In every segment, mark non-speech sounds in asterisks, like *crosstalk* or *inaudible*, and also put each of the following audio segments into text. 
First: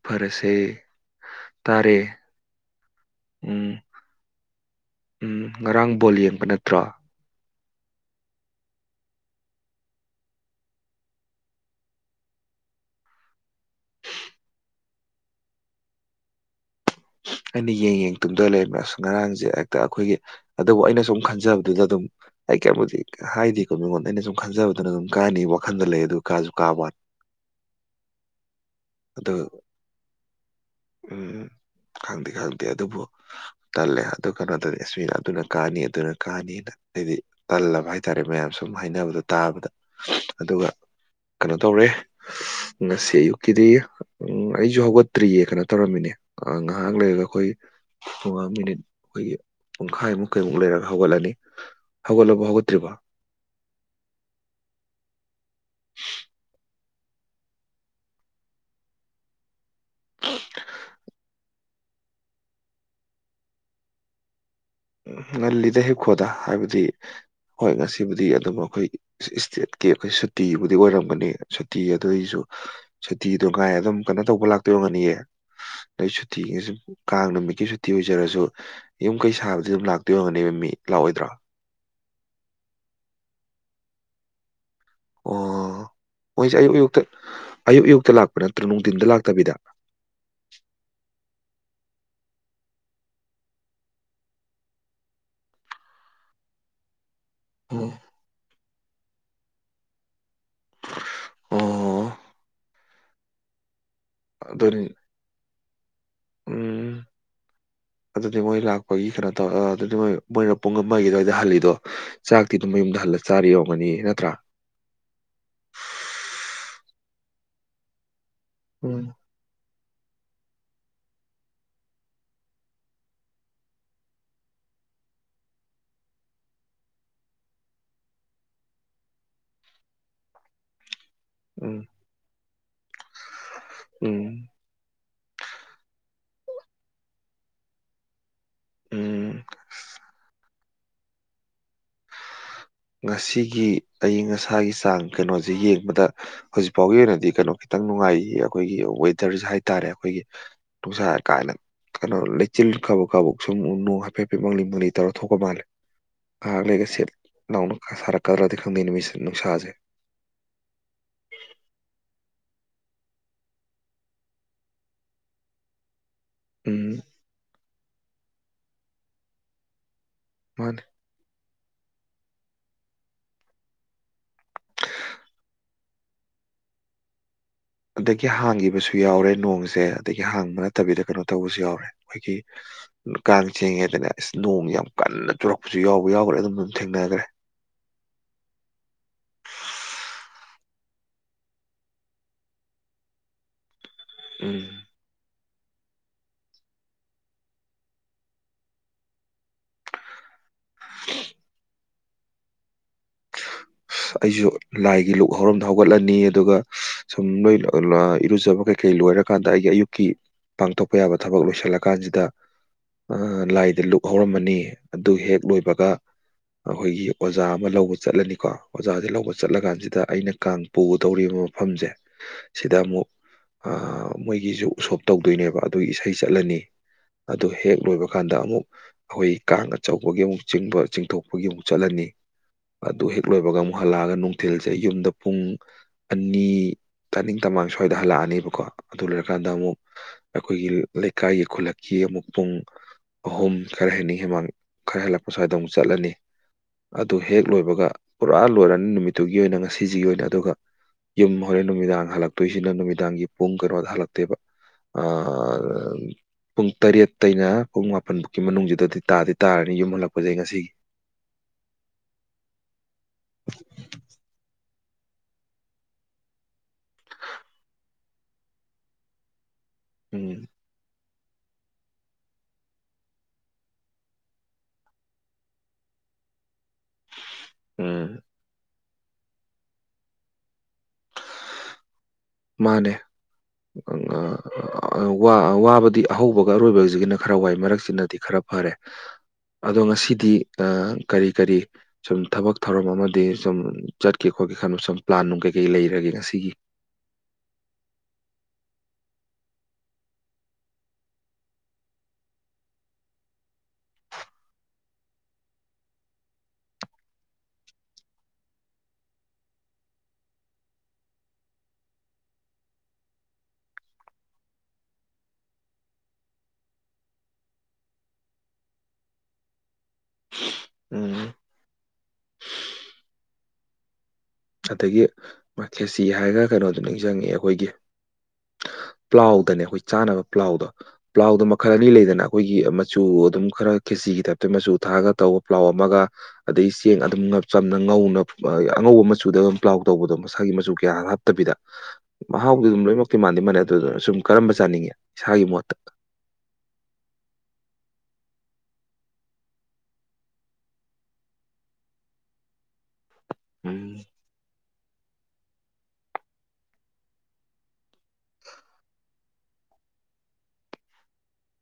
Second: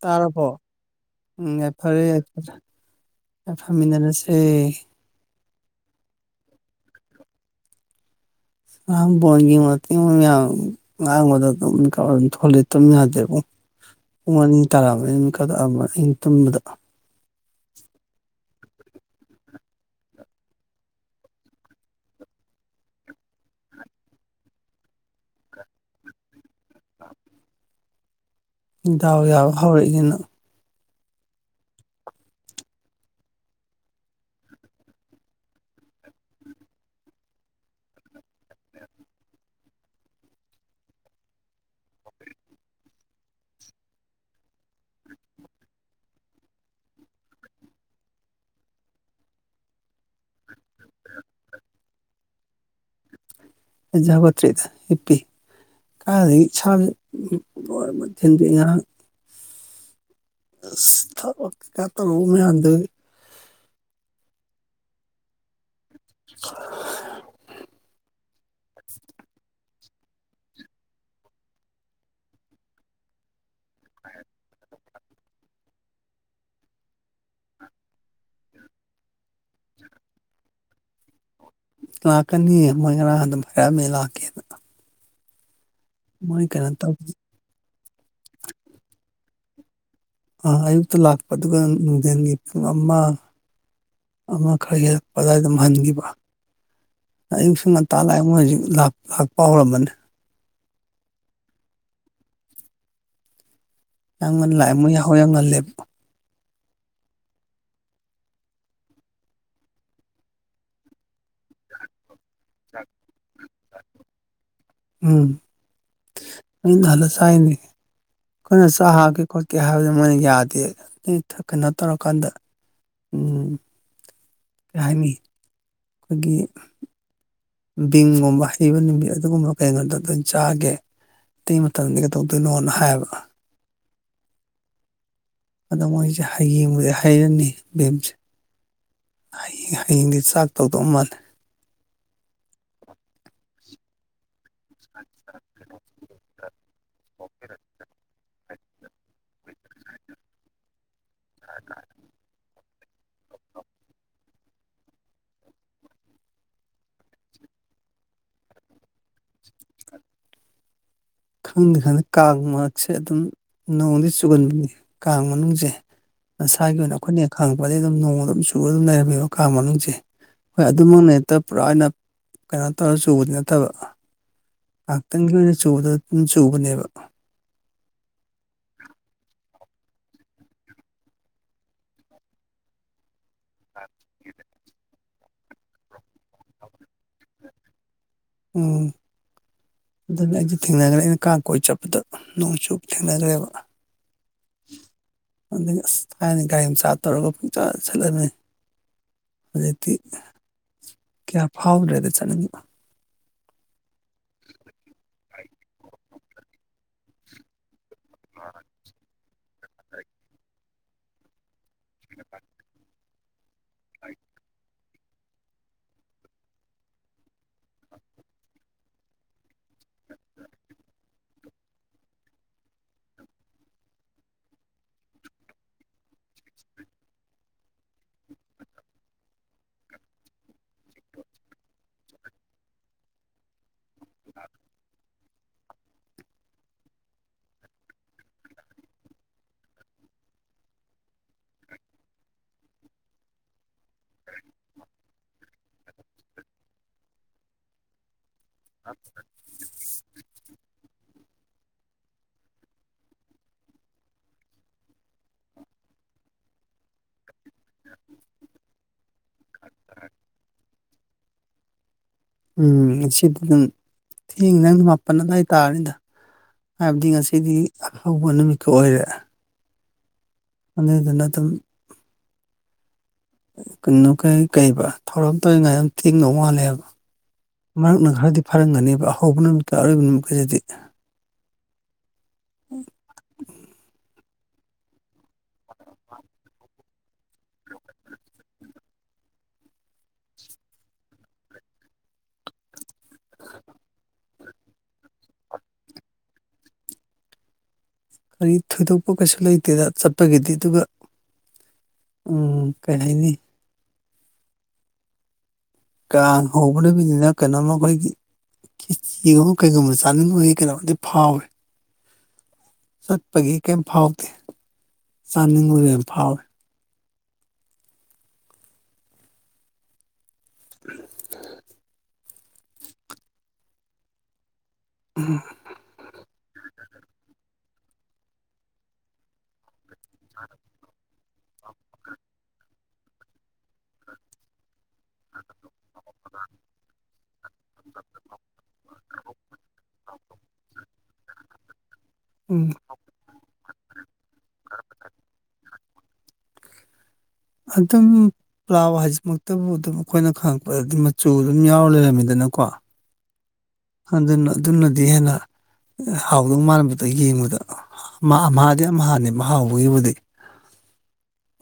ꯇꯥꯔꯕꯣ ꯎꯝ ꯇꯥꯔꯦ ꯌꯥꯏꯐꯔꯦ ꯌꯥꯏꯐꯔꯦ ꯎꯝ ꯌꯥꯏꯐꯃꯤꯟꯅꯔꯁꯦ ꯎꯝ ꯉꯔꯥꯡ ꯕꯣꯜ ꯌꯦꯡꯕ ꯅꯠꯇ꯭ꯔꯣ ꯉꯔꯥꯡ ꯕꯜꯣ ꯌꯦꯡꯕ ꯇꯦꯡꯕ ꯃꯌꯥꯝ ꯉꯥꯡꯕꯗ ꯑꯗꯨꯝ ꯃꯤꯀꯥꯞ ꯑꯗꯨꯝ ꯊꯣꯛꯂꯑꯦ ꯇꯨꯝ ꯌꯥꯗꯦꯕꯨꯡ ꯄꯨꯡ ꯑꯅꯤ ꯇꯥꯔꯃꯅꯤ ꯑꯩ ꯃꯤꯀꯠ ꯑꯃ ꯑꯩ ꯇꯨꯝꯕꯗ ꯑꯩꯟ ꯗꯤ ꯌꯦꯡ ꯌꯦꯡ ꯇꯨꯝꯗ ꯂꯩꯔꯝꯃꯦ ꯑꯁ ꯉꯔꯥꯡꯖꯦ ꯍꯦꯛꯇ ꯑꯈꯣꯏꯒꯤ ꯑꯗꯨꯕꯨ ꯑꯩꯅ ꯁꯨꯝ ꯈꯟꯖꯕꯗꯨꯗ ꯑꯗꯨꯝ ꯑꯩ ꯀꯩꯌꯝꯕꯨꯗꯤ ꯍꯥꯏꯗ‌ꯦꯀꯣ ꯃꯤꯉꯣꯟꯗ ꯑꯩꯅ ꯁꯨꯝ ꯈꯟꯖꯕꯗꯨꯅ ꯑꯗꯨꯝ ꯀꯥꯅꯤ ꯋꯥꯈꯟꯗ ꯂꯩ ꯑꯗꯨ ꯀꯥꯖꯨ ꯀꯥꯕꯋꯥꯟ ꯗꯥꯎ ꯑꯗꯨ ꯌꯥꯕ ꯍꯧꯔꯛꯏꯅꯦ ꯅꯪ ꯎꯝ ꯍꯨꯝ ꯈꯪꯗꯤ ꯈꯪꯗꯦ ꯑꯗꯨꯕꯨ ꯇꯜꯂꯦ ꯑꯗꯨ ꯀꯅꯣꯗꯗꯤ ꯑꯁ ꯃꯤꯅ ꯑꯗꯨꯅ ꯀꯥꯅꯤ ꯑꯗꯨꯅ ꯀꯥꯅꯤꯅ ꯍꯥꯏꯗꯤ ꯇꯜꯂꯕ ꯍꯥꯏꯇꯥꯔꯦ ꯃꯌꯥꯝ ꯁꯨꯝ ꯍꯥꯏꯅꯕꯗꯣ ꯇꯥꯕꯗ ꯑꯗꯨꯒ ꯀꯅꯣ ꯇꯧꯔꯦ ꯉꯁꯤ ꯑꯌꯨꯛꯀꯤꯗꯤ ꯎꯝ ꯑꯩꯖꯨ ꯍꯧꯒꯠꯇ꯭ꯔꯤꯌꯦ ꯀꯅꯣ ꯇꯧꯔꯝꯃꯤꯅꯦ ꯑꯥ ꯉꯍꯥꯛ ꯂꯩꯔꯒ ꯈꯣꯏ ꯄꯨꯉꯥꯡ ꯃꯤꯅꯤꯠ ꯑꯩꯈꯣꯏꯒꯤ ꯄꯨꯡꯈꯥꯏꯃꯨꯛ ꯀꯩꯃꯨꯛ ꯂꯩꯔꯒ ꯍꯧꯒꯠꯂꯅꯤ ꯍꯧꯒꯠꯂꯕ ꯍꯧꯒꯠꯇ꯭ꯔꯤꯕ ꯑꯩꯖꯨ ꯍꯧꯒꯠꯇ꯭ꯔꯤꯗ ꯍꯤꯞꯄꯤ ꯀꯥꯏꯗꯒꯤ ꯏꯁꯥꯖꯦ ꯎꯝ ꯂꯣꯏ ꯃꯛ ꯊꯤꯟꯗꯣꯑꯦ ꯉꯔꯥꯡ ꯀꯥ ꯀꯥ ꯇꯧꯕ ꯃꯌꯥꯝꯗꯨꯒꯤ ꯉꯜꯂꯤꯗ ꯍꯤꯞꯈꯣꯗ ꯍꯥꯏꯕꯗꯤ ꯍꯣꯏ ꯉꯁꯤꯕꯨꯗꯤ ꯑꯗꯨꯝ ꯑꯈꯣꯏ ꯏꯁꯇꯦꯠꯀꯤ ꯑꯈꯣꯏ ꯁꯨꯇꯤꯕꯨꯗꯤ ꯑꯣꯏꯔꯝꯒꯅꯤ ꯁꯨꯇꯤ ꯑꯗꯨꯏꯖꯨ ꯁꯨꯇꯤꯗꯣ ꯉꯥꯏ ꯑꯗꯨꯝ ꯀꯅꯣ ꯇꯧꯕ ꯂꯥꯛꯇꯣꯏ ꯑꯣꯏꯔꯝꯒꯅꯤꯌꯦ ꯅꯣꯏ ꯁꯨꯇꯤꯒ ꯖꯨꯝ ꯀꯥꯡ ꯅꯨꯃꯤꯠꯀꯤ ꯁꯨꯇꯤ ꯑꯣꯏꯖꯔꯖꯨ ꯌꯨꯝ ꯀꯩ ꯁꯥꯕ ꯗꯤ ꯗꯨꯝ ꯂꯥꯛꯇꯣꯏ ꯑꯣꯏꯔꯝꯒꯅꯦꯕ ꯃꯤ ꯂꯥꯛꯑꯣꯏꯗ꯭ꯔꯣ ꯂꯥꯛꯀꯅꯤ ꯃꯣꯏ ꯉꯔꯥꯡ ꯑꯗꯨꯝ ꯐꯔꯥꯑꯝꯃꯦ ꯂꯥꯛꯀꯦꯅ ꯑꯣ ꯃꯣꯏ ꯃꯣꯏꯖꯦ ꯀꯩꯅꯣ ꯑꯌꯨꯛ ꯇꯧ ꯑꯌꯨꯛꯇ ꯑꯌꯨꯛ ꯑꯌꯨꯛꯇ ꯂꯥꯛꯄ ꯅꯠꯇ꯭ꯔꯣ ꯅꯨꯡꯗꯤꯟꯗ ꯂꯥꯛꯇꯕꯤꯗ ꯑꯥ ꯑꯌꯨꯛꯇ ꯂꯥꯛꯄ ꯑꯗꯨꯒ ꯅꯨꯡꯗꯤꯟꯒꯤ ꯄꯨꯡ ꯑꯃꯥ ꯑꯃꯥ ꯈꯔ ꯍꯦꯜꯂꯛꯄ ꯑꯗꯥꯏ ꯗꯨꯝ ꯍꯟꯒꯤꯕ ꯑꯌꯨꯛꯁꯨ ꯉꯟꯇꯥ ꯂꯥꯛꯑꯦ ꯃꯣꯏ ꯍꯨꯖꯤꯛ ꯂꯥꯛ ꯂꯥꯛꯄ ꯍꯧꯔꯝꯃꯅꯤ ꯑꯣ ꯌꯥꯝ ꯉꯟ ꯂꯥꯛꯑꯦ ꯑꯗꯨꯅꯤ ꯃꯣꯏ ꯌꯥꯍꯧ ꯌꯥꯝ ꯉꯜꯂꯦꯕ ꯎꯝ ꯑꯗꯨꯗꯤ ꯃꯣꯏ ꯂꯥꯛꯄꯒꯤ ꯀ‌ꯦꯅꯣ ꯇꯧ ꯑꯥ ꯗꯨꯗꯤ ꯃꯣꯏ ꯃꯣꯏꯅ ꯄꯨꯡ ꯑꯃꯥꯒꯤ ꯑꯗꯥꯏꯗ ꯍꯜꯂꯤꯗꯣ ꯆꯥꯛꯇꯤ ꯗꯨꯝ ꯃꯌꯨꯝꯗ ꯍꯜꯂ ꯆꯥꯔꯤ ꯑꯣꯝꯒꯅꯤ ꯅꯠꯇ꯭ꯔꯥ ꯎꯝ ꯃꯌꯨꯝꯗ ꯍꯜꯂ ꯆꯥꯏꯅꯤ ꯈꯣꯏꯅ ꯆꯥꯛ ꯎꯝ ꯍꯥꯞꯀꯦ ꯈꯣꯠꯀꯦ ꯍꯥꯏꯕꯗ ꯃꯣꯏꯅ ꯌꯥꯗꯦ ꯑꯦꯗ ꯊꯛ ꯀꯅꯣ ꯇꯧꯔꯀꯥꯟꯗ ꯎꯝ ꯀꯩ ꯍꯥꯏꯅꯤ ꯈꯣꯏꯒꯤ ꯕꯤꯡꯒꯨꯝꯕ ꯍꯩꯕ ꯅꯨꯃꯤꯠ ꯑꯗꯨꯒꯨꯝꯕ ꯀꯩꯩꯅꯣꯗ ꯗꯣꯏꯟ ꯆꯥꯒꯦ ꯇꯩ ꯎꯝ ꯃꯇꯝꯗꯤ ꯀꯗꯧ ꯗꯣꯏꯅꯣꯅ ꯍꯥꯏꯕ ꯎꯝ ꯑꯗꯣ ꯃꯣꯏꯖꯦ ꯍꯌꯦꯡꯕꯨꯗꯤ ꯍꯩꯔꯅꯤ ꯚꯤꯝꯁꯦ ꯎꯝ ꯍꯌꯦ ꯍꯌꯦꯡꯗꯤ ꯆꯥꯛ ꯇꯧꯗꯧ ꯃꯥꯜꯂꯦ ꯉꯁꯤꯒꯤ ꯑꯏꯤꯡ ꯑꯁꯥꯒꯤ ꯆꯥꯡ ꯀꯩꯅꯣꯖꯦ ꯌꯦꯡꯕꯗ ꯍꯧꯖꯤꯛ ꯐꯥꯎꯕꯒꯤ ꯑꯣꯏꯅꯗꯤ ꯀꯩꯅꯣ ꯈꯤꯇꯪ ꯅꯨꯡꯉꯥꯏꯔꯤꯌꯦ ꯈꯣꯏꯒꯤ ꯋꯦꯗꯔꯖꯦ ꯍꯥꯏꯇꯔꯦ ꯈꯣꯏꯒꯤ ꯅꯨꯡꯁꯥ ꯀꯥꯅ ꯀꯩꯅꯣ ꯂꯩꯆꯤꯜ ꯀꯕꯛ ꯀꯕꯛ ꯁꯨꯝ ꯅꯣꯡ ꯍꯥꯏꯐꯦꯠꯐꯦꯠ ꯃꯪꯂꯤ ꯃꯪꯂꯤ ꯇꯧꯔ ꯊꯣꯛꯄ ꯃꯥꯜꯂꯦ ꯉꯥꯍꯛ ꯂꯩꯒ ꯁꯦꯠ ꯂꯥꯎꯅ ꯁꯥꯔꯛꯀꯗ꯭ꯔꯥꯗꯤ ꯈꯪꯗꯦ ꯅꯨꯃꯤꯠꯁꯤ ꯅꯨꯡꯁꯥꯖꯦ ꯈꯪꯗꯦ ꯈꯪꯗꯦ ꯀꯥꯡ ꯃꯔꯛꯁꯦ ꯑꯗꯨꯝ ꯅꯣꯡꯗꯤ ꯆꯨꯒꯟꯕꯅꯤ ꯀꯥꯡ ꯃꯅꯨꯡꯖꯦ ꯉꯁꯥꯒꯤ ꯎꯝ ꯑꯣꯏꯅ ꯑꯈꯣꯏꯅ ꯍꯦꯛ ꯈꯪꯉꯛꯄꯗꯩ ꯗꯨꯝ ꯅꯣꯡ ꯑꯗꯨꯝ ꯆꯨꯔ ꯑꯗꯨꯝ ꯂꯩꯔꯝꯃꯦꯕ ꯀꯥꯡ ꯃꯅꯨꯡꯖꯦ ꯍꯣꯏ ꯃꯥꯅꯦ ꯑꯗꯨꯃꯛꯅꯦ ꯇ ꯄꯨꯔꯥ ꯑꯣꯏꯅ ꯀꯩꯅꯣ ꯇꯧꯔ ꯆꯨꯕꯗꯤ ꯅꯠꯇꯕ ꯉꯥꯛꯇꯪꯒꯤ ꯑꯣꯏꯅ ꯆꯨꯕꯗꯣ ꯗꯨꯝ ꯆꯨꯕꯅꯦꯕ ꯑꯗꯒꯤ ꯍꯥꯡꯒꯤꯕꯖꯨ ꯌꯥꯎꯔꯦ ꯅꯣꯡꯖꯦ ꯑꯗꯒꯤ ꯍꯥꯡꯕ ꯅꯠꯇꯕꯤꯗ ꯀꯩꯅꯣ ꯇꯧꯕꯖꯨ ꯌꯥꯎꯔꯦ ꯃꯣꯏꯒꯤ ꯀꯥꯡ ꯆꯤꯡꯉꯤꯉꯩꯗꯅꯦ ꯑꯁ ꯅꯣꯡ ꯌꯥꯝ ꯀꯟꯅ ꯆꯨꯔꯛꯄꯖꯨ ꯌꯥꯎꯕ ꯌꯥꯎꯒ꯭ꯔꯦ ꯑꯗꯨꯝ ꯊꯦꯡꯅꯒ꯭ꯔꯦ ꯎꯝ ꯑꯗꯨꯅꯦ ꯑꯩꯖꯨ ꯊꯦꯡꯅꯒ꯭ꯔꯦ ꯑꯩꯅ ꯀꯥꯡ ꯀꯣꯏ ꯆꯠꯄꯗ ꯅꯣꯡ ꯆꯨꯕ ꯊꯦꯡꯅꯒ꯭ꯔꯦꯕ ꯎꯝ ꯑꯗꯒꯤ ꯑꯁ ꯊꯥꯏꯅ ꯒꯥꯔꯤ ꯃꯆꯥ ꯇꯧꯔꯒ ꯄꯨꯡꯆꯥ ꯆꯠꯂꯝꯃꯦ ꯍꯧꯖꯤꯛꯇꯤ ꯀꯌꯥ ꯐꯥꯎꯗ꯭ꯔꯦꯗ ꯆꯠꯅꯤꯡꯕ ꯑꯩꯖꯨ ꯂꯥꯏꯒꯤ ꯂꯨꯛ ꯍꯧꯔꯝꯗ ꯍꯧꯒꯠꯂꯅꯤ ꯑꯗꯨꯒ ꯁꯨꯝ ꯅꯣꯏ *unintelligible* ꯂ ꯏꯔꯨꯖꯕ ꯀꯩ ꯀꯩ ꯂꯣꯏꯔꯀꯥꯟꯗ ꯑꯩꯒꯤ ꯑꯌꯨꯛꯀꯤ ꯄꯥꯡꯊꯣꯛꯄ ꯌꯥꯕ ꯊꯕꯛ ꯂꯣꯏꯁꯤꯜꯂꯛ ꯀꯥꯟꯖꯤꯗ ꯑꯥ ꯂꯥꯏꯗ ꯂꯨꯛ ꯍꯧꯔꯝꯃꯅꯤ ꯑꯗꯨ ꯍꯦꯛ ꯂꯣꯏꯕꯒ ꯑꯈꯣꯏꯒꯤ ꯑꯣꯖꯥ ꯑꯃ ꯂꯧꯕ ꯆꯠꯂꯅꯤꯀꯣ ꯑꯣꯖꯥꯖꯦ ꯂꯧꯕ ꯆꯠꯂ ꯀꯥꯟꯖꯤꯗ ꯑꯩꯅ ꯀꯥꯡ ꯄꯨꯒꯗꯧꯔꯤꯕ ꯃꯐꯝꯖꯦ ꯁꯤꯗ ꯑꯃꯨꯛ ꯑꯥ ꯃꯣꯏꯒꯤꯖꯨ ꯎꯁꯣꯞ ꯇꯧꯗꯣꯏꯅꯦꯕ ꯑꯗꯨꯒꯤ ꯏꯁꯩ ꯆꯠꯂꯅꯤ ꯑꯗꯨ ꯍꯦꯛ ꯂꯣꯏꯕ ꯀꯥꯟꯗ ꯑꯃꯨꯛ ꯑꯈꯣꯏ ꯀꯥꯡ ꯑꯆꯧꯕꯒꯤ ꯑꯃꯨꯛ ꯆꯤꯡꯕ ꯆꯤꯡꯊꯣꯛꯄꯒꯤ ꯑꯃꯨꯛ ꯆꯠꯂꯅꯤ ꯑꯗꯨ ꯍꯦꯛ ꯂꯣꯏꯕ ꯑꯃꯨꯛ ꯍꯜꯂꯛꯑꯒ ꯅꯨꯡꯊꯤꯜꯖꯦ ꯑꯩ ꯌꯨꯝꯗ ꯄꯨꯡ ꯑꯅꯤ ꯇꯅꯤꯡ ꯇꯃꯥꯡ ꯁ꯭ꯋꯥꯏꯗ ꯍꯜꯂꯛꯑꯅꯤꯕꯀꯣ ꯑꯗꯨ ꯂꯣꯏꯔꯀꯥꯟꯗ ꯑꯃꯨꯛ ꯑꯈꯣꯏꯒꯤ ꯂꯩꯀꯥꯏꯒꯤ ꯈꯨꯜꯂꯛꯀꯤ ꯑꯃꯨꯛ ꯄꯨꯡ ꯑꯍꯨꯝ ꯈꯔ ꯍꯦꯅꯤꯡ ꯍꯦꯃꯥꯡ ꯈꯔ ꯍꯦꯜꯂꯛꯄ ꯁ꯭ꯋꯥꯏꯗ ꯑꯃꯨꯛ ꯆꯠꯂꯅꯤ ꯑꯗꯨ ꯍꯦꯛ ꯂꯣꯏꯕꯒ ꯄꯨꯔꯥ ꯂꯣꯏꯔꯅꯤ ꯅꯨꯃꯤꯠꯇꯨꯒꯤ ꯑꯣꯏꯅ ꯉꯁꯤꯖꯤꯒꯤ ꯑꯣꯏꯅ ꯑꯗꯨꯒ ꯌꯨꯝ ꯍꯣꯔꯦꯟ ꯅꯨꯃꯤꯗꯥꯡ ꯍꯜꯂꯛꯇꯣꯏꯖꯤꯅ ꯅꯨꯃꯤꯗꯥꯡꯒꯤ ꯄꯨꯡ ꯀꯅꯣꯗ ꯍꯜꯂꯛꯇꯣꯏꯕ *unintelligible* ꯄꯨꯡ ꯇꯔꯦꯠꯇꯩꯅ ꯄꯨꯡ ꯃꯥꯄꯟꯐꯥꯎꯒꯤ ꯃꯅꯨꯡꯖꯤꯗꯗꯤ ꯇꯥꯗꯤ ꯇꯥꯔꯅꯤ ꯌꯨꯝ ꯍꯜꯂꯛꯄꯖꯦ ꯑꯩ ꯉꯁꯤꯒꯤ ꯎꯝ ꯉꯁꯤꯗꯤ ꯑꯗꯨꯝ ꯊꯦꯡꯉꯅꯤ ꯅꯪ ꯃꯥꯄꯟ ꯑꯗꯏ ꯇꯥꯔꯅꯤꯗ ꯍꯥꯏꯕꯗꯤ ꯉꯁꯤꯗꯤ ꯑꯍꯧꯕ ꯅꯨꯃꯤꯠꯀ ꯑꯣꯏꯔꯦ ꯎꯝ ꯑꯗꯨꯗꯨꯅ ꯑꯗꯨꯝ ꯀꯩꯅꯣ ꯀꯩ ꯀꯩꯕ ꯊꯧꯔꯝ ꯇꯧꯔꯤꯉꯩꯗ ꯑꯗꯨꯝ ꯊꯦꯡꯗꯧ ꯃꯥꯜꯂꯦꯕ ꯎꯝ ꯃꯔꯛꯅ ꯈꯔꯗꯤ ꯐꯥꯔꯝꯒꯅꯦꯕ ꯍꯧꯕ ꯅꯨꯃꯤꯠꯇꯀ ꯑꯔꯣꯏꯕ ꯅꯨꯃꯤꯠꯀꯖꯤꯗꯤ ꯃꯥꯅꯦ ꯋꯥ ꯋꯥꯕꯗꯤ ꯑꯍꯧꯕꯒ ꯑꯔꯣꯏꯕꯖꯤꯒꯅ ꯈꯔ ꯋꯥꯏ ꯃꯔꯛꯁꯤꯅꯗꯤ ꯈꯔ ꯐꯔꯦ ꯑꯗꯣ ꯉꯁꯤꯗꯤ ꯑꯥ ꯀꯔꯤ ꯀꯔꯤ ꯁꯨꯝ ꯊꯕꯛ ꯊꯧꯔꯝ ꯑꯃ ꯗꯤ ꯁꯨꯝ ꯆꯠꯀꯦ ꯈꯣꯠꯀꯦ ꯈꯟꯕ ꯁꯨꯝ ꯄ꯭ꯂꯥꯟ ꯅꯨꯡ ꯀꯩ ꯀꯩ ꯂꯩꯔꯒꯦ ꯉꯁꯤꯒꯤ ꯀꯔꯤ ꯊꯣꯏꯗꯣꯛꯄ ꯀꯩꯁꯨ ꯂꯩꯇꯦꯗ ꯆꯠꯄꯒꯤꯗꯤ ꯑꯗꯨꯒ ꯎꯝ ꯀꯩꯍꯥꯏꯅꯤ ꯀꯥꯡ ꯍꯧꯕ ꯅꯨꯃꯤꯠꯅꯤꯅ ꯀꯩꯅꯣꯝꯃ ꯈꯣꯏꯒꯤ ꯈꯦꯆꯤꯒꯨꯝꯕ ꯀꯩꯒꯨꯝꯕ ꯆꯥꯅꯤꯡꯕꯒꯤ ꯀꯩꯅꯣꯝꯗꯤ ꯐꯥꯎꯋꯦ ꯆꯠꯄꯒꯤ ꯀꯦꯝ ꯐꯥꯎꯗꯦ ꯆꯥꯅꯤꯡꯕꯒꯤ ꯑꯣꯏꯅ ꯐꯥꯎꯋꯦ ꯎꯝ ꯑꯗꯒꯤ ꯎꯝ ꯃꯥ ꯈꯦꯁꯤ ꯍꯥꯏꯔꯒ ꯀꯩꯅꯣꯗꯣ ꯅꯤꯡꯖꯪꯉꯦ ꯑꯩꯈꯣꯏꯒꯤ ꯄ꯭ꯂꯥꯎꯗꯅꯦ ꯑꯩꯈꯣꯏ ꯆꯥꯅꯕ ꯄ꯭ꯂꯥꯎꯗꯣ ꯄ꯭ꯂꯥꯎꯗꯣ ꯃꯈꯜ ꯑꯅꯤ ꯂꯩꯗꯅ ꯑꯩꯈꯣꯏꯒꯤ ꯃꯆꯨ ꯑꯗꯨꯝ ꯈꯔ ꯈꯦꯖꯤꯒꯤ ꯇꯥꯏꯞꯇ ꯃꯆꯨ ꯊꯥꯛꯑꯒ ꯇꯧꯕ ꯄ꯭ꯂꯥꯎ ꯑꯃꯒ ꯑꯗꯩ ꯆꯦꯡ ꯑꯗꯨꯝ ꯉ ꯆꯝꯅ ꯉꯧꯅ ꯐ ꯑꯉꯧꯕ ꯃꯆꯨꯗ ꯄ꯭ꯂꯥꯎ ꯇꯧꯕꯗꯣ ꯃꯁꯥꯒꯤ ꯃꯆꯨ ꯀꯌꯥ ꯍꯥꯞꯇꯕꯤꯗ ꯃꯍꯥꯎꯗꯤ ꯎꯝ ꯑꯗꯨꯝ ꯂꯣꯏꯃꯛ ꯇꯤ ꯃꯥꯟꯗꯤ ꯃꯥꯟꯅꯩ ꯑꯗꯨꯗꯨꯅ ꯁꯨꯝ ꯀꯔꯝꯕ ꯆꯥꯅꯤꯡꯉꯦ ꯏꯁꯥꯒꯤ ꯃꯣꯠꯇ ꯑꯗꯨꯝ ꯄ꯭ꯂꯥꯎ ꯍꯥꯏꯁꯤꯃꯛꯇꯕꯨ ꯑꯗꯨꯝ ꯑꯩꯈꯣꯏꯅ ꯈꯪꯉꯛꯄꯗꯗꯤ ꯃꯆꯨ ꯑꯗꯨꯝ ꯌꯥꯎꯔ ꯂꯩꯔꯝꯃꯤꯗꯅꯀꯣ ꯎꯝ ꯑꯗꯨꯅ ꯑꯗꯨꯅꯗꯤ ꯍꯦꯟꯅ ꯍꯥꯎꯗꯧ ꯃꯥꯟꯕꯗꯣ ꯌꯦꯡꯕꯗ ꯑꯝꯍꯥ ꯑꯝꯍꯥꯗꯤ ꯑꯝꯍꯥꯅꯦ ꯃꯍ ꯍꯥꯎꯕꯒꯤꯕꯨꯗꯤ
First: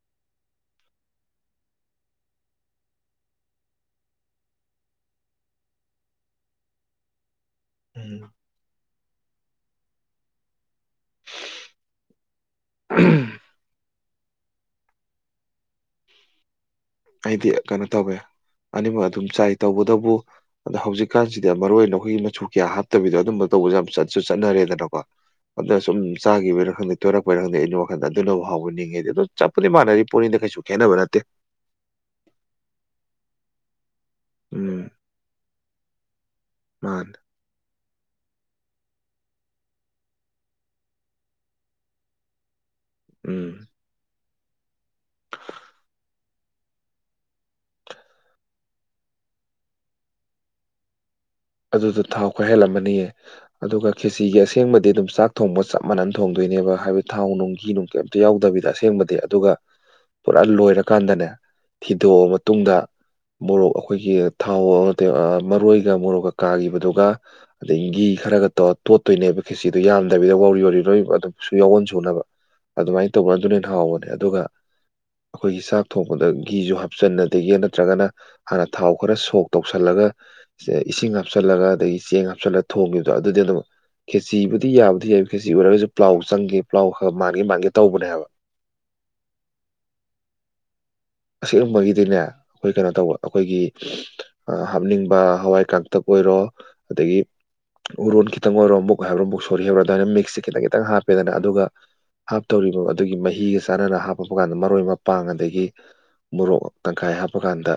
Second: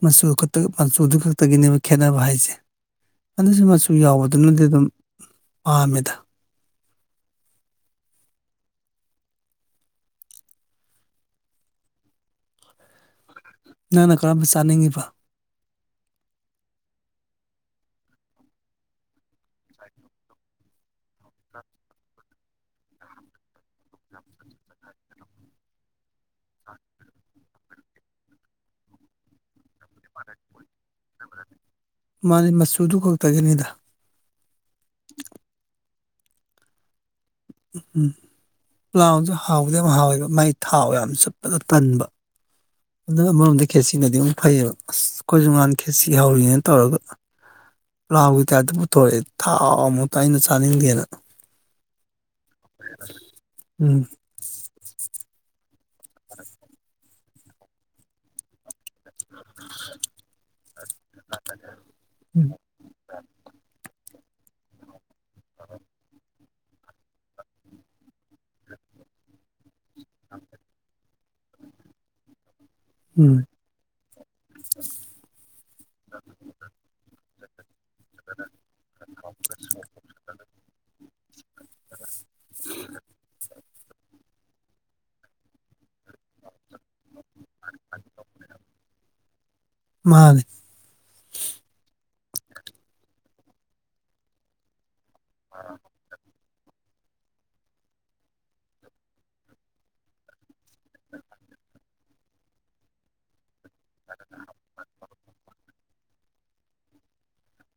ꯃꯆꯨ ꯈꯛꯇ ꯃꯆꯨꯗꯨ ꯈꯛꯇꯒꯤꯅꯦꯕ ꯈꯦꯠꯅꯕ ꯍꯥꯏꯁꯦ ꯑꯗꯨꯁꯨ ꯃꯆꯨ ꯌꯥꯎꯕꯗꯨꯅꯗꯤ ꯑꯗꯨꯝ ꯄꯥꯝꯃꯦꯗ ꯎꯝ *unintelligible* ꯅꯪꯅ ꯀꯔꯝꯕ ꯆꯥꯅꯤꯡꯉꯤꯕ ꯑꯩꯗꯤ ꯀꯩꯅꯣ ꯇꯧꯋꯦ ꯑꯅꯤꯃꯛ ꯑꯗꯨꯝ ꯆꯥꯏ ꯇꯧꯕꯇꯕꯨ ꯑꯗꯣ ꯍꯧꯖꯤꯛ ꯀꯥꯟꯁꯤꯗꯤ ꯃꯔꯨ ꯑꯣꯏꯅ ꯑꯩꯈꯣꯏꯒꯤ ꯃꯆꯨ ꯀꯌꯥ ꯍꯥꯞꯇꯕꯤꯗꯣ ꯑꯗꯨꯝꯕ ꯇꯧꯕꯁꯦ ꯌꯥꯝ ꯆꯠꯁꯨ ꯆꯠꯅꯔꯦꯗꯅꯀꯣ ꯑꯗꯨꯅ ꯁꯨꯝ ꯆꯥꯒꯤꯕꯩꯔꯥ ꯈꯪꯗꯦ ꯇꯣꯏꯔꯛꯄꯩꯔ ꯈꯪꯗꯦ ꯑꯩꯗꯤ ꯋꯥꯈꯟꯗ ꯑꯗꯨꯅꯕꯨ ꯍꯥꯎꯕꯣꯏ ꯅꯤꯡꯉꯦꯗꯤ ꯑꯗꯨ ꯆꯞꯄꯨꯗꯤ ꯃꯥꯟꯅꯔꯤ ꯄꯣꯠꯅꯤꯗ ꯀꯩꯁꯨ ꯈꯦꯠꯅꯕ ꯅꯠꯇꯦ ꯃꯥꯅꯤ ꯃꯆꯨꯗꯨ ꯈꯛꯇꯒꯤꯅꯤꯗ ꯎꯝ ꯃꯥꯥꯟꯅꯦ ꯎꯝ ꯄ꯭ꯂꯥꯎꯁꯨ ꯍꯥꯎꯗꯤ ꯌꯥꯝ ꯍꯥꯎꯋꯦꯗꯨ ꯃꯥꯏ ꯊꯥꯎ ꯌꯥꯝ ꯆꯨꯞꯄꯗꯨ ꯇꯟꯕ ꯑꯗꯨ ꯎꯝ ꯑꯃꯔꯣꯝꯗ ꯈꯦꯖꯤꯅꯗꯤ ꯑꯃꯨꯛ ꯐꯩꯌꯦꯕ ꯑꯁ ꯑꯩꯈꯣꯏꯁꯨ ꯉꯥꯟ ꯈꯦꯖꯤ ꯍꯧꯔꯤꯅꯦ ꯇꯧꯔꯒ ꯄꯂꯥ꯭ꯎꯒꯤ ꯇꯥꯏꯞꯇ ꯄꯨꯊꯣꯔꯛꯑꯦ ꯊꯥꯎ ꯃꯨꯛꯇ ꯑꯩꯅ ꯆꯥꯅꯤꯡꯗꯦꯅ ꯑꯗꯨꯗꯣ ꯊꯥꯎ ꯈꯔ ꯍꯦꯜꯂꯝꯃꯅꯤꯌꯦ ꯑꯗꯨꯒ ꯎꯝ ꯈꯦꯆꯤꯒꯤ ꯑꯁꯦꯡꯕꯗꯤ ꯑꯗꯨꯝ ꯆꯥꯛ ꯊꯣꯡꯕ ꯆꯞ ꯃꯥꯟꯅꯅ ꯊꯣꯡꯗꯣꯏꯅꯦꯕ ꯍꯥꯏꯕꯗꯤ ꯊꯥꯎ ꯅꯨꯡ ꯒꯤꯅꯨꯡ ꯀꯦꯝꯇ ꯌꯥꯎꯗꯕꯤꯗ ꯑꯁꯦꯡꯕꯗ ꯗꯤ ꯑꯗꯨꯒ ꯄꯨꯔꯥ ꯂꯣꯏꯔꯀꯥꯟꯗꯅꯦ ꯊꯤꯗꯣꯛꯑ ꯎꯝ ꯃꯇꯨꯡꯗ ꯃꯣꯔꯣꯛ ꯑꯃꯨꯛ ꯑꯩꯈꯣꯏꯒꯤ ꯊꯥꯎ ꯑ ꯀꯩ ꯑ ꯃꯔꯣꯏꯒ ꯃꯣꯔꯣꯛꯒ ꯀꯥꯈꯤꯕꯗꯨꯒ ꯑꯗꯒꯤ ꯘꯤ ꯈꯔꯒ ꯇꯧꯔ ꯇꯣꯠꯇꯣꯏꯅꯦꯕ ꯈꯦꯆꯤꯗꯨ ꯌꯥꯝꯗꯕꯅꯤꯅ ꯌꯥꯎꯔꯤ ꯌꯥꯎꯔꯤ ꯂꯣꯏ ꯑꯗꯨꯝ ꯁꯨ ꯌꯥꯎꯑꯣꯟ ꯁꯨꯅꯕ ꯑꯗꯨꯃꯥꯏꯅ ꯇꯧꯕ ꯎꯝ ꯑꯗꯨꯅꯤ ꯍꯥꯎꯕꯅꯦ ꯑꯗꯨꯒ ꯑꯈꯣꯏꯒꯤ ꯆꯥꯛ ꯊꯣꯡꯕꯗ ꯘꯤꯁꯨ ꯍꯥꯞꯆꯟ ꯑꯗꯒꯤ ꯍꯦꯟꯅ ꯇ꯭ꯔꯒꯅ ꯍꯥꯟꯅ ꯊꯥꯎ ꯈꯔ ꯁꯣꯛ ꯇꯧꯁꯜꯂꯒ ꯏꯁꯤꯡ ꯗꯒ ꯑꯗꯒꯤ ꯆꯦꯡ ꯍꯥꯞꯆꯜꯂ ꯊꯣꯡꯈꯤꯕꯗꯣ ꯑꯗꯨꯗꯤ ꯑꯗꯨꯝ ꯈꯦꯆꯤꯕꯨꯗꯤ ꯌꯥꯕꯗꯤ ꯌꯥꯏꯕ ꯈꯦꯆꯤ ꯑꯣꯏꯔꯒꯁꯨ ꯄ꯭ꯂꯥꯎ ꯆꯪꯒꯦ ꯄ꯭ꯂꯥꯎ ꯈ ꯃꯥꯟꯒꯦ ꯃꯥꯟꯒꯦ ꯇꯧꯕꯅꯦ ꯍꯥꯏꯕ ꯃꯥꯅꯦ ꯑꯁꯦꯡꯕꯒꯤꯗꯤꯅꯦ ꯑꯩꯈꯣꯏ ꯀꯩꯅꯣ ꯇꯧꯕ ꯑꯩꯈꯣꯏꯒꯤ ꯑ ꯍꯥꯞꯅꯤꯡꯕ ꯍꯋꯥꯏ ꯀꯥꯡꯇꯛ ꯑꯣꯏꯔꯣ ꯑꯗꯒꯤ ꯎꯔꯣꯟ ꯈꯤꯇꯪ ꯑꯣꯏꯔꯣ ꯃꯨꯛ ꯍꯥꯏꯕ꯭ꯔ ꯃꯨꯁꯣꯔꯤ ꯍꯥꯏꯕ꯭ꯔ ꯑꯗꯨꯃꯥꯏꯅ ꯃꯤꯛꯁꯦ ꯈꯤꯇꯪ ꯈꯤꯇꯪ ꯍꯥꯞꯄꯦꯗꯅ ꯑꯗꯨꯒ ꯍꯥꯞꯇꯧꯔꯤꯕ ꯑꯗꯨꯒꯤ ꯃꯍꯤꯒ ꯆꯥꯟꯅꯅ ꯍꯥꯞꯄꯛꯄ ꯀꯥꯟꯗ ꯃꯔꯣꯏ ꯃꯄꯥꯡ ꯑꯗꯒꯤ ꯃꯣꯔꯣꯛ ꯇꯪꯈꯥꯏ ꯍꯥꯞꯄ ꯀꯥꯟꯗ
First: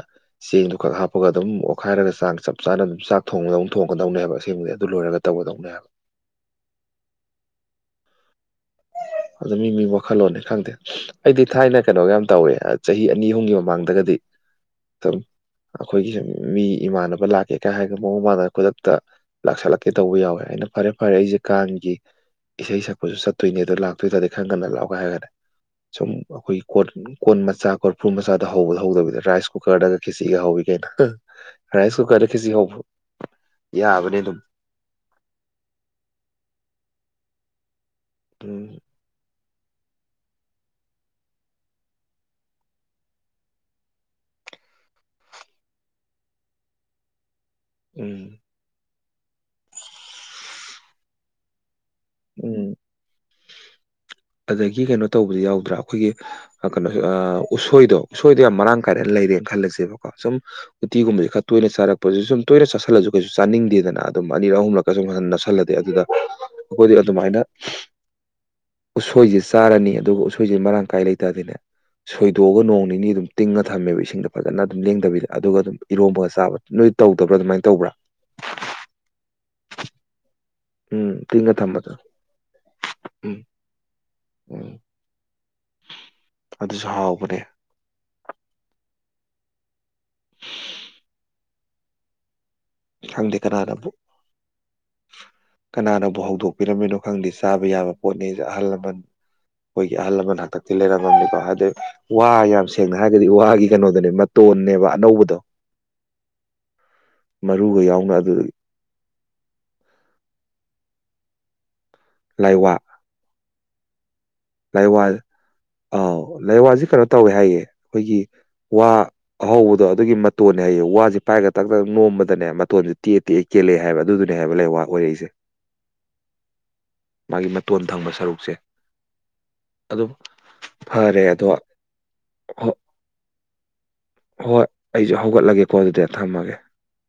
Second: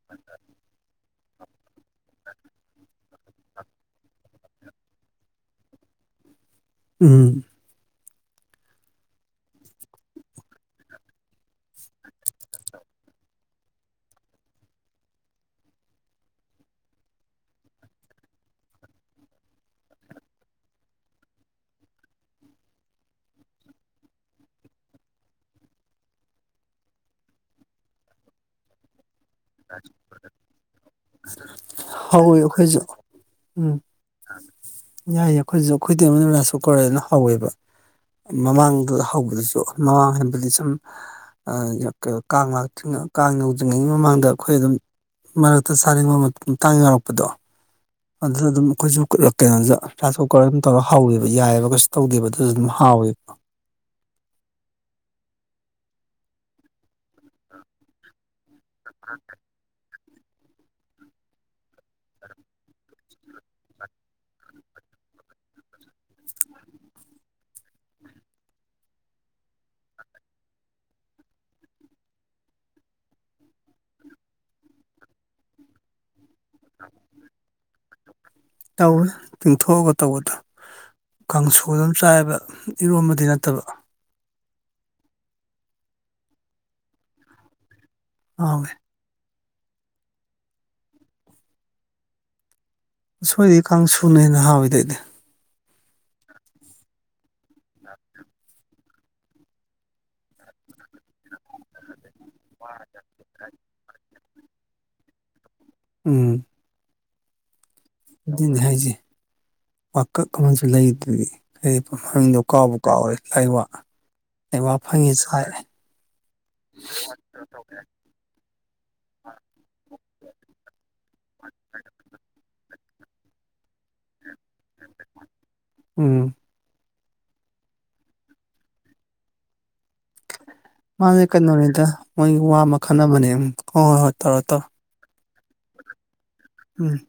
ꯆꯦꯡꯗꯨ ꯈꯛ ꯍꯥꯞꯄꯒ ꯑꯗꯨꯝ ꯑꯣꯈꯥꯏꯔꯒ ꯆꯥꯡ ꯆꯞ ꯆꯥꯅ ꯑꯗꯨꯝ ꯆꯥꯛ ꯊꯣꯡꯕꯗꯧ ꯊꯣꯡꯒꯗꯧꯅꯦ ꯍꯥꯏꯕ ꯑꯁꯦꯡꯕꯩ ꯑꯗꯨ ꯂꯣꯏꯔꯒ ꯇꯧꯒꯗꯧꯅꯦ ꯍꯥꯏꯕ ꯎꯝ ꯑꯗꯣ ꯃꯤ ꯃꯤ ꯋꯥꯈꯜ ꯂꯣꯟꯅꯤ ꯈꯪꯗꯦ ꯑꯩꯗꯤ ꯊꯥꯏꯅ ꯀꯩꯅꯣꯒ ꯌꯥꯝ ꯇꯧꯋꯦ ꯑꯩ ꯆꯍꯤ ꯑꯅꯤ ꯍꯨꯝꯒꯤ ꯃꯃꯥꯡꯗꯒꯗꯤ ꯑꯈꯣꯏꯒꯤ ꯍ‌ꯦꯛ ꯃꯤ ꯏꯃꯥꯟꯅꯕ ꯂꯥꯛꯀꯦ ꯀꯥ ꯍꯥꯏꯔꯒ ꯃꯋ‌ꯣꯡ ꯃꯥꯟꯗꯅ ꯈꯨꯗꯛꯇ ꯂꯥꯛꯁꯜꯂꯛꯀꯦ ꯇꯧꯕ ꯌꯥꯎꯋꯦ ꯑꯩꯅ ꯐꯔꯦ ꯐꯔꯦ ꯑꯩꯁꯦ ꯀꯥꯡꯒꯤ ꯏꯁꯩ ꯁꯛꯄꯁꯨ ꯆꯠ ꯇꯨꯢꯅꯦ ꯑꯗꯣ ꯂꯥꯛꯇꯣꯏ ꯇꯥꯔꯗꯤ ꯈꯔ ꯉꯟꯅ ꯂꯥꯛꯑꯣꯒ ꯍꯥꯏꯔꯒꯅꯦ ꯁꯨꯝ ꯑꯈꯣꯏꯒꯤ ꯀꯣꯟ ꯀꯣꯟ ꯃꯆꯥ ꯀꯣꯔꯐꯨ ꯃꯆꯥꯗ ꯍꯧꯕꯗ‌ꯣ ꯍꯧꯗꯕꯤꯗ ꯔꯥꯏꯁ ꯀꯨꯀꯔꯗꯒ ꯈ‌ꯦꯆꯤꯒ ꯍꯧꯋꯤ ꯀꯩꯅꯣ ꯔꯥꯏꯁ ꯀꯨꯀꯔꯗ ꯍꯧꯋꯦ ꯈꯦꯆꯤ ꯍꯧꯕ ꯑꯩꯈꯣꯏꯁꯨ ꯎꯝ ꯌꯥꯕꯅꯤ ꯗꯨꯝ ꯌꯥꯏꯌꯦ ꯈꯣꯏꯁꯨ ꯈ‌ꯣꯏꯗꯤ *unintelligible* ꯔꯥꯁꯀꯨꯀꯔꯗ ꯍꯧꯋꯦꯕ ꯎꯝ ꯃꯃꯥꯡꯗ ꯍꯧꯕꯗꯁꯨ ꯃꯃꯥꯡ ꯍꯥꯏꯕꯗꯤ ꯁꯨꯝ ꯑ ꯀꯥꯡ ꯂꯛꯇ꯭ꯔꯤꯉ ꯀꯥꯡ ꯌꯧꯗ꯭ꯔꯤꯉꯩ ꯃꯃꯥꯡꯗ ꯈꯣꯏ ꯑꯗꯨꯝ ꯃꯔꯛꯇ ꯆꯥꯅꯤꯡꯕ ꯃꯇꯥꯡ ꯌꯥꯎꯔꯛꯄꯗꯣ ꯎꯝ ꯑꯗꯨꯅ ꯑꯗꯨꯝ ꯈꯣꯏꯁꯨ ꯀ ꯑ ꯀꯩꯅ‌ꯣꯗ ꯔꯥꯏꯁ ꯀꯨꯀꯔ ꯗꯨꯝ ꯇꯧꯔ ꯍꯧꯋꯦꯕ ꯌꯥꯏꯑꯕ ꯇꯧꯗꯦꯕ ꯑꯗꯨꯁꯨ ꯑꯗꯨꯝ ꯎꯝ ꯍꯥꯎꯋꯦꯕ ꯑꯗꯒꯤ ꯀꯩꯅꯣ ꯇꯧꯕꯗꯤ ꯌꯥꯎꯗ꯭ꯔꯥ ꯈꯣꯏꯒꯤ ꯀꯩꯅꯣ ꯑ ꯎꯁꯣꯏꯗꯣ ꯁꯣꯏꯗ‌ꯣ ꯌꯥꯝ ꯃꯔꯥꯡ ꯀꯥꯏꯅ ꯂꯩꯔꯦꯅ ꯈꯜꯂꯁꯦꯕꯀꯣ ꯁꯨꯝ ꯎꯇꯤꯒꯨꯝꯕꯁꯦ ꯈꯔꯇꯣꯏꯅ ꯆꯥꯔꯛꯄꯁꯤꯁꯨ ꯁꯨꯝ ꯇꯣꯏꯅ ꯆꯥꯁꯤꯜꯂꯁꯨ ꯀꯩꯁꯨ ꯆꯥꯅꯤꯡꯗꯦꯗꯅ ꯑꯗꯨꯝ ꯑꯅꯤꯔꯛ ꯑꯍꯨꯝꯂꯛ *unintelligible* ꯑꯗꯨꯗ ꯑꯈꯣꯏꯗꯤ ꯑꯗꯨꯃꯥꯏꯅ ꯎꯁꯣꯏꯖ‌ꯦ ꯆꯥꯔꯅꯤ ꯑꯗꯨꯒ ꯎꯁꯣꯏꯖ‌ꯦ ꯃꯔꯥꯡ ꯀꯥꯏꯅ ꯂꯩꯇꯗꯤꯅꯦ ꯁꯣꯏꯗꯣꯛꯑꯒ ꯅꯣꯡ ꯅꯤꯅꯤ ꯑꯗꯨꯝ ꯇꯤꯡꯉ ꯊꯝꯃꯦꯕ ꯏꯁꯤꯡꯗ ꯐꯖꯅ ꯑꯗꯨꯝ ꯂꯦꯡꯗꯕꯤꯗ ꯑꯗꯨꯒ ꯑꯗꯨꯝ ꯏꯔꯣꯝꯕꯒ ꯆꯥꯕ ꯅꯣꯏ ꯇꯧꯗꯕ꯭ꯔꯥ ꯑꯗꯨꯃꯥꯏꯅ ꯇꯧꯕ꯭ꯔꯥ ꯇꯧꯋꯤ ꯇꯤꯡꯊꯣꯛꯑꯒ ꯇꯧꯕꯗꯣ ꯎꯝ ꯇꯤꯡꯉ ꯀꯥꯡꯁ‌ꯣꯏ ꯑꯝ ꯊꯝꯕꯗꯣ ꯆꯥꯏꯕ ꯏꯔꯣꯝꯕꯗꯤ ꯎꯝ ꯅꯠꯇꯕ *unintelligible* ꯑꯗꯨꯁꯨ ꯍꯥꯎꯕꯅꯦ ꯍꯥꯎꯋꯦ ꯈꯪꯗꯦ ꯎꯁꯣꯏꯗꯤ ꯀꯅꯥꯅꯕꯨ ꯀꯪꯁꯨꯅ ꯍꯦꯟꯅ ꯍꯥꯎꯋꯤꯗ ꯑꯩꯗꯤ ꯀꯅꯥꯅꯕꯨ ꯍꯧꯗꯣꯛꯄꯤꯔꯝꯃꯤꯅꯣ ꯈꯪꯗꯦ ꯆꯥꯕ ꯌꯥꯕ ꯄꯣꯠꯅꯦꯖꯦ ꯑꯍꯥꯜ ꯂꯃꯥꯟ ꯈꯣꯏꯒꯤ ꯑꯍꯥꯜ ꯂꯃꯟ ꯍꯥꯛꯇꯛ ꯁꯤ ꯂꯩꯔꯝꯃꯕꯅꯤꯀꯣ ꯍꯥꯏꯗꯤ ꯋꯥ ꯌꯥꯝ ꯁꯦꯡꯅ ꯍꯥꯏꯔꯒꯗꯤ ꯋꯥꯒꯤ ꯀꯩꯅꯣꯗꯨꯅꯦꯕ ꯃꯇꯣꯟꯅꯦꯕ ꯑꯅꯧꯕꯗꯣ ꯎꯝ ꯃꯔꯨꯒ ꯌꯥꯎ ꯗꯨꯅꯤ ꯍꯥꯏꯖꯦ ꯋꯥꯀꯥꯛ ꯑꯃꯁꯨ ꯂꯩꯗꯨꯗꯤ ꯀꯩꯕ ꯃꯃꯤꯡꯗꯣ ꯀꯥꯎꯕꯨ ꯂꯥꯏꯋꯥ ꯀꯥꯎꯔꯦ ꯂꯥꯏꯋꯥ ꯂꯥꯏꯋꯥ ꯂꯩꯋꯥ ꯐꯪꯉꯤ ꯆꯥꯏ ꯑꯥꯎ ꯂꯩꯋꯥꯖꯤ ꯀꯩꯅꯣ ꯇꯧꯋꯦ ꯍꯥꯏꯌꯦ ꯈꯣꯏꯒꯤ ꯋꯥ ꯑꯍꯧꯕꯗꯣ ꯑꯗꯨꯒꯤ ꯃꯇꯣꯟꯅꯦ ꯍꯥꯏꯌꯦ ꯋꯥꯁꯦ ꯄꯥꯏꯔꯒ ꯇꯥꯛ ꯇꯥꯛ ꯅꯣꯝꯕꯗꯅꯦ ꯃꯇꯣꯟꯁꯦ ꯇꯦꯛꯑ ꯇꯦꯛꯑ ꯀꯦꯜꯂꯛꯑꯦ ꯍꯥꯏꯕ ꯑꯗꯨꯗꯨ ꯍꯥꯏꯕ ꯂꯩꯋꯥꯥ ꯑꯣꯏꯔꯛꯏꯁꯦ ꯎꯝ ꯃꯥꯒꯤ ꯃꯇꯣꯟ ꯊꯪꯕ ꯁꯔꯨꯛꯁꯦ ꯑꯗꯨꯝ ꯃꯥꯖꯦ ꯐꯔꯦ ꯑꯗꯣ ꯀꯩꯅꯣꯅꯤꯗ ꯃꯣꯏꯒꯤ ꯋꯥ ꯃꯈꯟ ꯑꯃꯅꯦ ꯑꯝ ꯍꯣꯏ ꯍꯣꯏ ꯇꯧꯔꯣ ꯍꯣꯏ ꯇꯧꯔꯣ ꯑꯩꯖꯨ ꯍꯧꯒꯠꯂꯒꯦꯀꯣ ꯑꯗꯨꯗꯤ ꯊꯝꯃꯒꯦ ꯎꯝ